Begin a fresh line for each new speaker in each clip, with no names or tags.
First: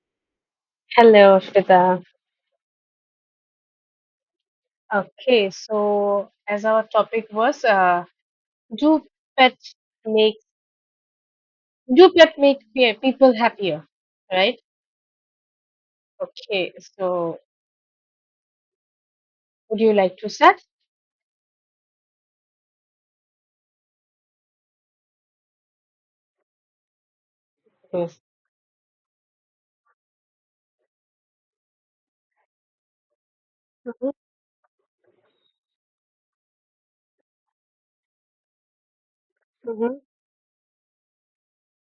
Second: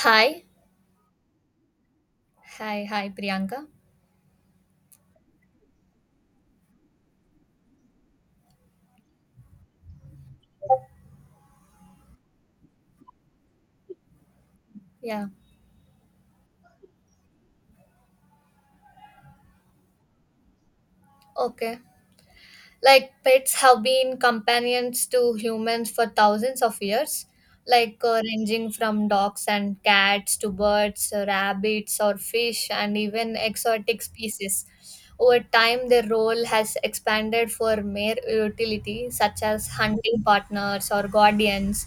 Hi.
Hello, Shweta.
Hi, Priyanka.
Okay, so as our topic was, do pets make do pet make people happier, right?
Yeah.
Okay, so would you like to start?
Okay. Like pets have been companions to humans for thousands of years,
Yes.
ranging from dogs and cats to birds, rabbits or fish, and even exotic
Mm-hmm,
species. Over time their role has expanded for mere utility such as hunting partners or guardians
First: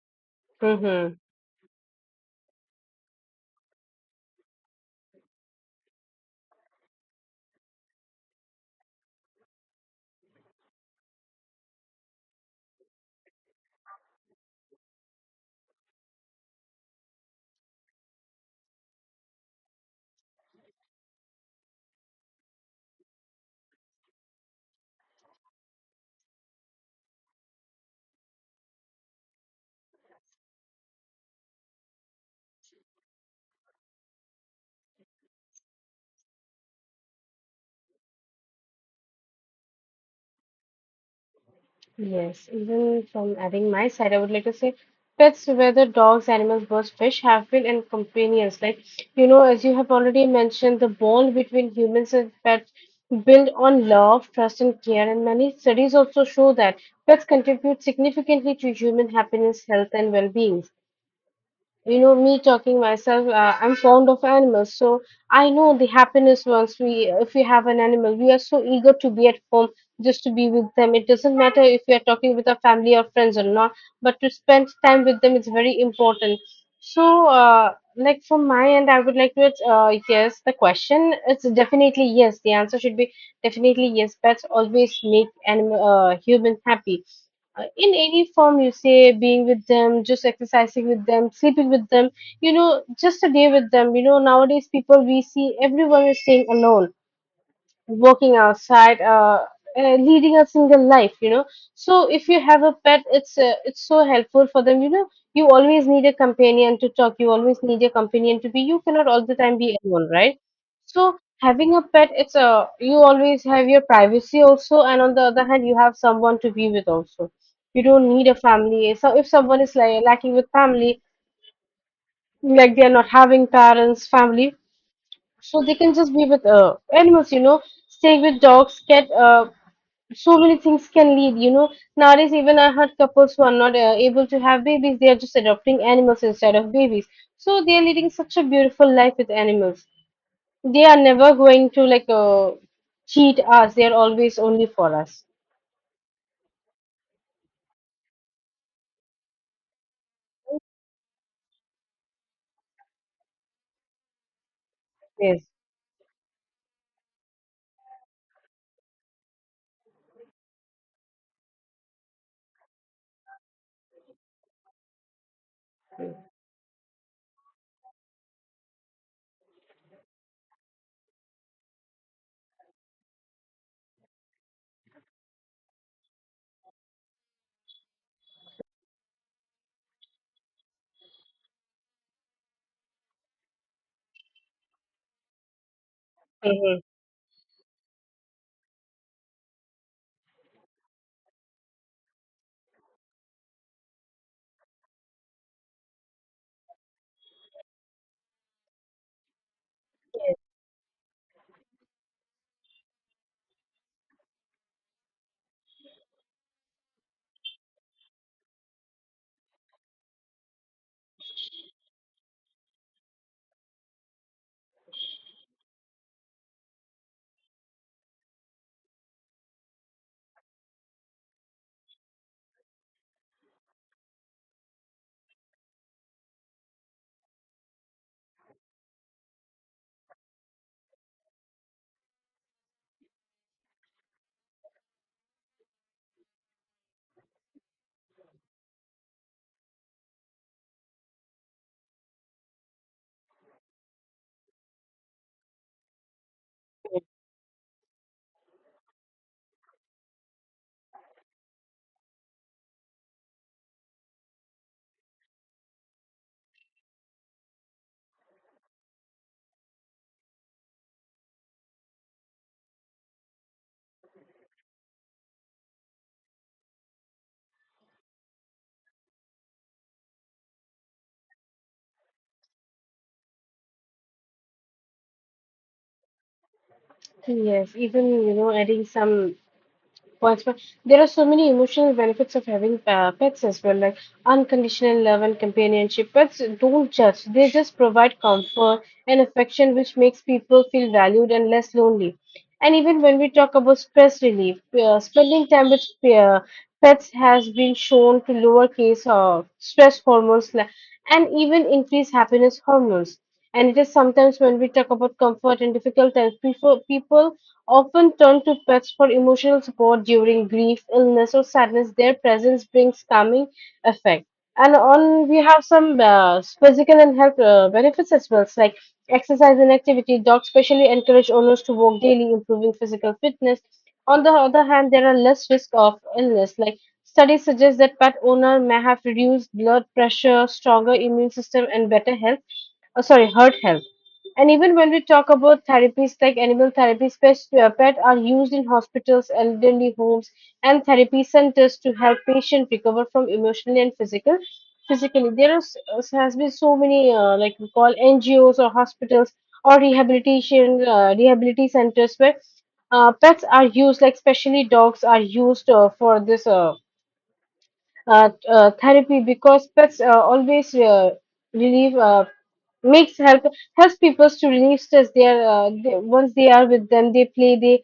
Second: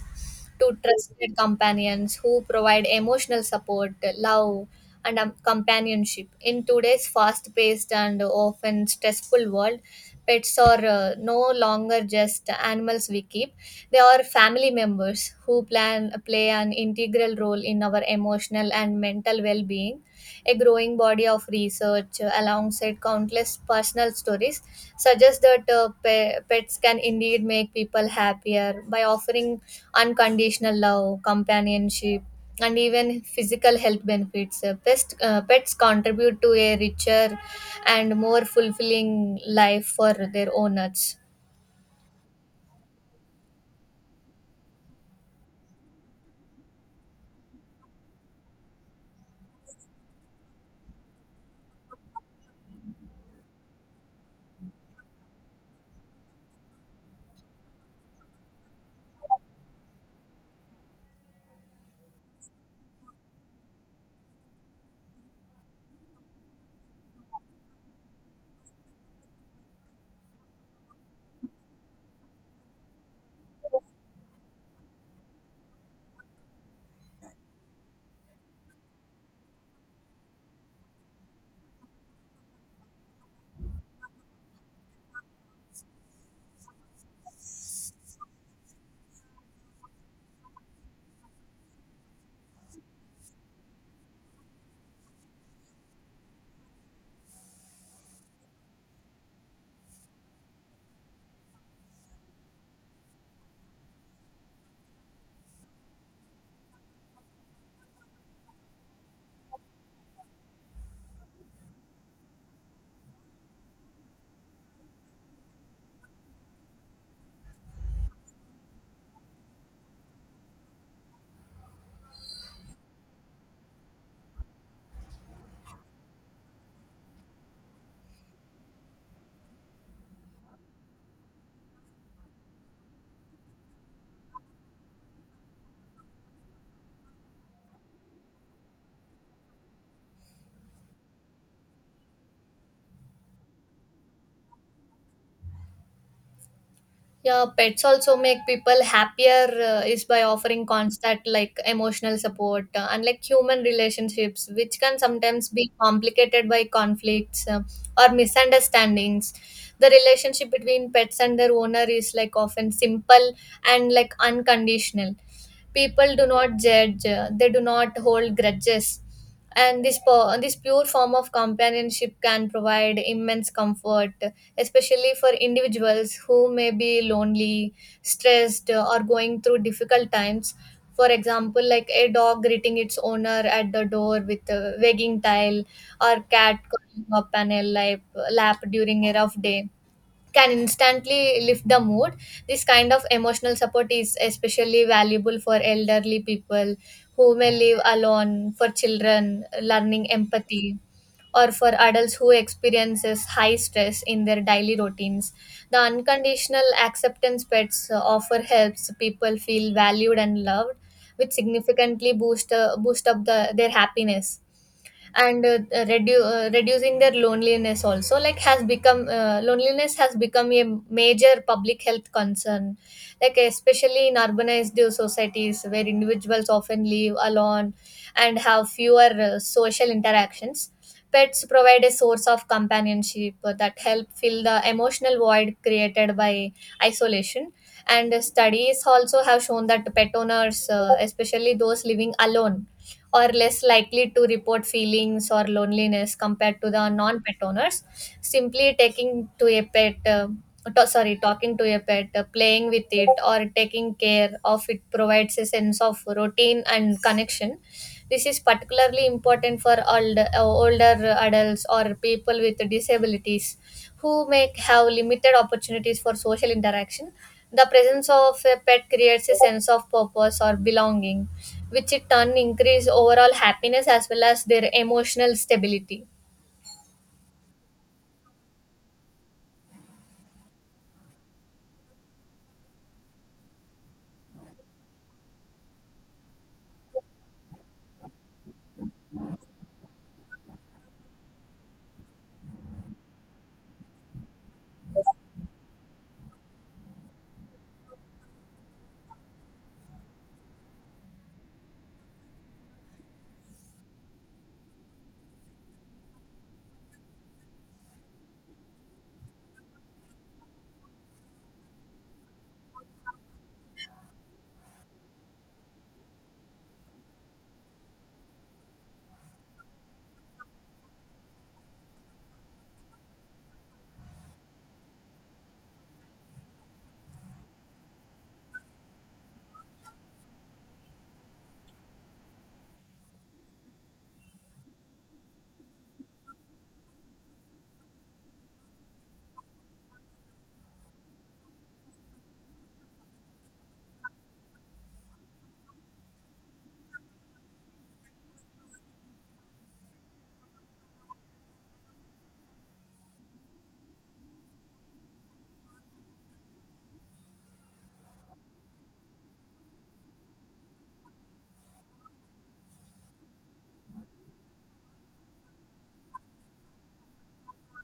to
mm-hmm.
trusted companions who provide emotional support, love, and companionship. In today's fast-paced and often stressful world, pets are no longer just animals we keep. They are family members who plan play an integral role in our emotional and mental well-being. A growing body of research, alongside countless personal stories, suggests that pets can indeed make people happier by offering unconditional love, companionship, and even physical health benefits. Pets contribute to a richer and more fulfilling life for their owners.
Yes, even from adding my side, I would like to say pets, whether dogs, animals, birds, fish, have been and companions. Like, you know, as you have already mentioned, the bond between humans and pets build on love, trust, and care. And many studies also show that pets contribute significantly to human happiness, health, and well-being. You know, me talking myself, I'm fond of animals, so I know the happiness once we, if we have an animal, we are so eager to be at home, just to be with them. It doesn't matter if we are talking with our family or friends or not, but to spend time with them is very important. So like from my end, I would like to, yes, the question, it's definitely yes, the answer should be definitely yes. Pets always make animal human happy, in any form you say, being with them, just exercising with them, sleeping with them, you know, just a day with them. You know, nowadays people, we see everyone is staying alone, working outside, leading a single life, you know. So if you have a pet, it's so helpful for them, you know. You always need a companion to talk, you always need a companion to be. You cannot all the time be alone, right? So having a pet, it's a, you always have your privacy also, and on the other hand, you have someone to be with also. You don't need a family. So if someone is like lacking with family, like they are not having parents, family, so they can just be with animals, you know, staying with dogs, cat, so many things can lead, you know. Nowadays, even I heard couples who are not able to have babies, they are just adopting animals instead of babies. So they are leading such a beautiful life with animals. They are never going to cheat us. They are always only for us.
Yeah, pets also make people happier is by offering constant like emotional support, unlike human relationships, which can sometimes
Yes.
be complicated by conflicts or misunderstandings. The relationship between pets and their owner is like often simple and like unconditional. People do not judge, they do not hold grudges. And this pure form of companionship can provide immense comfort, especially for individuals who may be lonely, stressed, or going through difficult times. For example, like a dog greeting its owner at the door with a wagging tail, or cat
Hmm.
curling up lap during a rough day, can instantly lift the mood. This kind of emotional support is especially valuable for elderly people who may live alone, for children learning empathy, or for adults who experiences high stress in their daily routines. The unconditional acceptance pets offer helps people feel valued and loved, which significantly boost up their happiness, and reducing their loneliness also. Like has become loneliness has become a major public health concern, like especially in urbanized societies where individuals often live alone and have fewer social interactions. Pets provide a source of companionship that help fill the emotional void created by isolation. And studies also have shown that pet owners, especially those living alone, or less likely to report feelings or loneliness compared to the non-pet owners. Simply taking to a pet, to- sorry, talking to a pet, playing with it, or taking care of it provides a sense of routine and connection. This is particularly important for older adults or people with disabilities who may have limited opportunities for social interaction. The presence of a pet creates a sense of purpose or belonging, which in turn increase overall happiness as well as their emotional stability.
Yes. Even, you know, adding some, for exp- there are so many emotional benefits of having pets as well, like unconditional love and companionship. Pets don't judge, they just provide comfort and affection, which makes people feel valued and less lonely. And even when we talk about stress relief, spending time with uh, pets has been shown to lower case of stress and even increase happiness hormones. And it is sometimes when we talk about comfort in difficult times, people often turn to pets for emotional support during grief, illness, or sadness. Their presence brings calming effect. And on we have some physical and health benefits as well, like exercise and activity. Dogs specially encourage owners to walk daily, improving physical fitness. On the other hand, there are less risk of illness. Like studies suggest that pet owner may have reduced blood pressure, stronger immune system, and better health, oh, sorry, heart health. And even when we talk about therapies, like animal therapies, pet are used in hospitals, elderly homes, and therapy centers to help patients recover from emotionally and physical. Physically, there is, has been so many like we call NGOs or hospitals or rehabilitation centers where pets are used, like especially dogs are used for this. Therapy, because pets always relieve, makes helps people to relieve stress. They are they, once they are with them, they play,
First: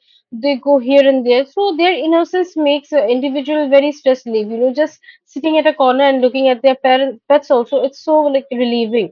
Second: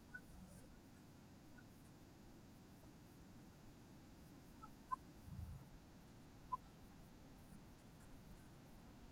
they go here and there, so their innocence makes an individual very stress relief, you know, just sitting at a corner and looking at their parent pets, also it's so like relieving.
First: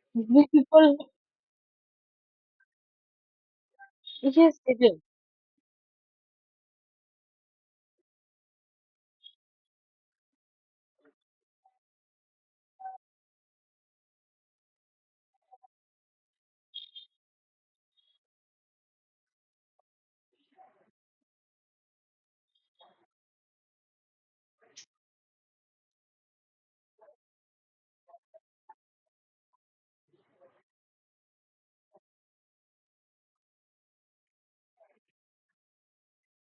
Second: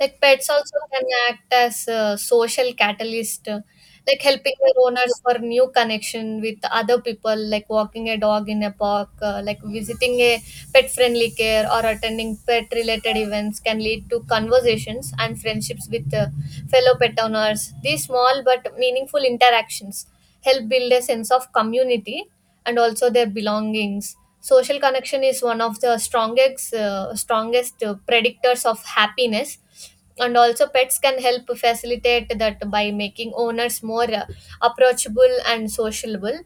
Like
We
pets also
people,
can act as a social catalyst, like helping
yes
their
it is.
owners for new connection with other people, like walking a dog in a park, like visiting a pet friendly care or attending pet related events can lead to conversations and friendships with fellow pet owners. These small but meaningful interactions help build a sense of community and also their belongings. Social connection is one of the strongest, strongest predictors of happiness. And also, pets can help facilitate that by making owners more approachable and sociable.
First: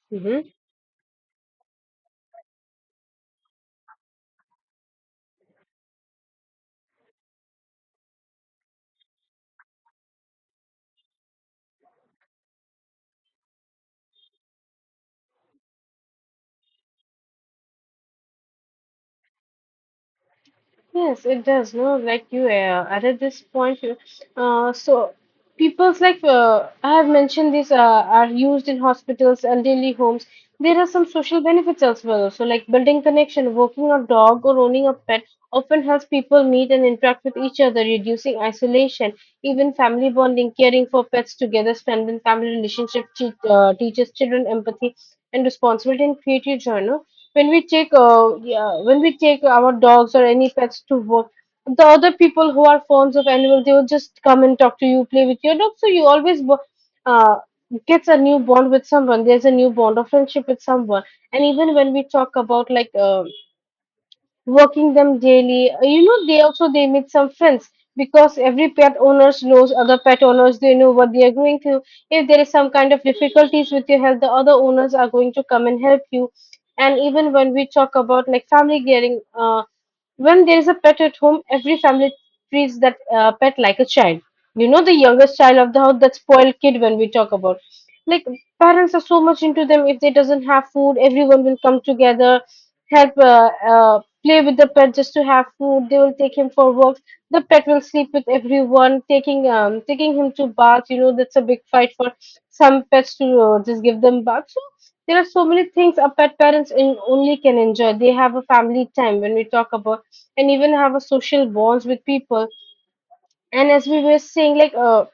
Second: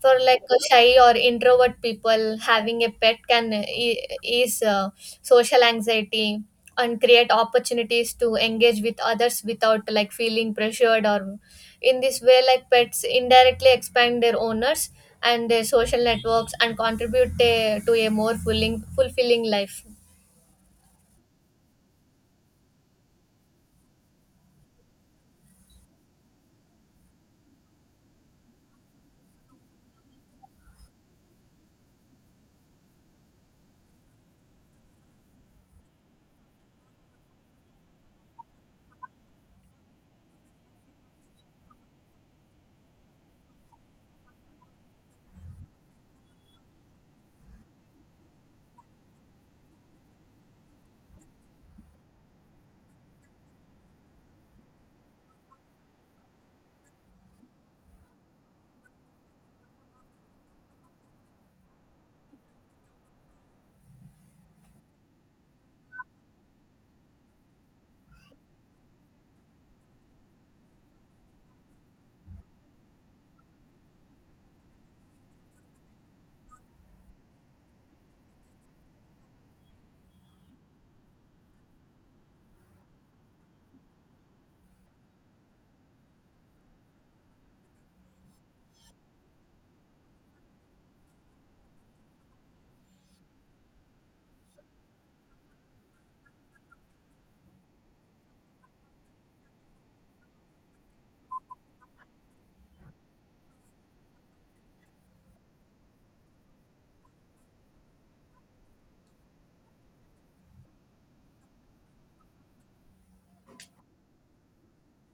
For like
Mhm.
a shy or introvert people, having a pet can ease social anxiety and create opportunities to engage with others without like feeling pressured or in this way, like pets indirectly expand their owners and their social networks and contribute to a more fulfilling life.
Yes, it does. No, like you added this point. So people's like, I have mentioned these are used in hospitals, elderly homes. There are some social benefits as well. So like building connection, walking a dog or owning a pet often helps people meet and interact with each other, reducing isolation, even family bonding, caring for pets together, strengthen family relationship, teaches children empathy and responsibility, and create a joy. No? When we take yeah, when we take our dogs or any pets to work, the other people who are fans of animals, they will just come and talk to you, play with your dog, so you always uh, gets a new bond with someone, there's a new bond of friendship with someone. And even when we talk about working them daily. You know, they also, they make some friends because every pet owners knows other pet owners. They know what they are going through. If there is some kind of difficulties with your health, the other owners are going to come and help you. And even when we talk about like family caring, when there is a pet at home, every family treats that pet like a child. You know, the youngest child of the house, that spoiled kid when we talk about. Like, parents are so much into them. If they doesn't have food, everyone will come together, help play with the pet just to have food. They will take him for walks. The pet will sleep with everyone, taking him to bath. You know, that's a big fight for some pets to just give them bath. So there are so many things a pet parents in only can enjoy. They have a family time when we talk about, and even have a social bonds with people. And as we were saying,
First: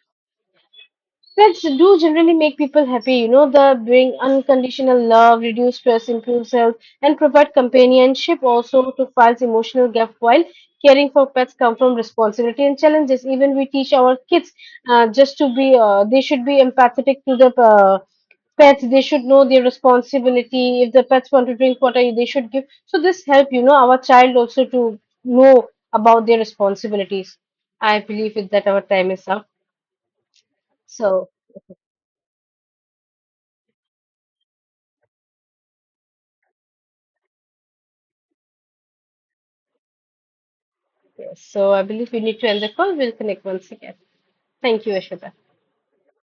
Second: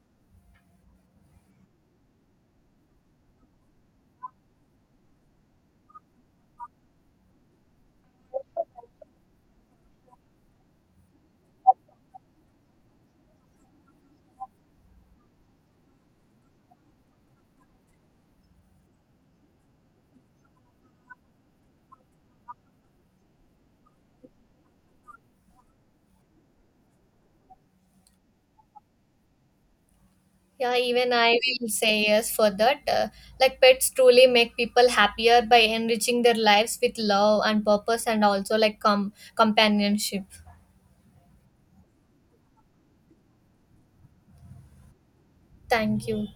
pets do generally make people happy. You know, they bring unconditional love, reduce stress, improves health, and provide companionship also to files emotional gap. While caring for pets come from responsibility and challenges. Even we teach our kids, just to be, they should be empathetic to the. Pets, they should know their responsibility. If the pets want to drink water, they should give. So this help, you know, our child also to know about their responsibilities. I believe it that our time is up.
Yeah, even
So
I will say yes for that. Like pets truly make people happier by enriching their lives with love and purpose and also like companionship.
yes, so I believe we need to end the call. We'll connect once again. Thank you, Ashita.
Thank you.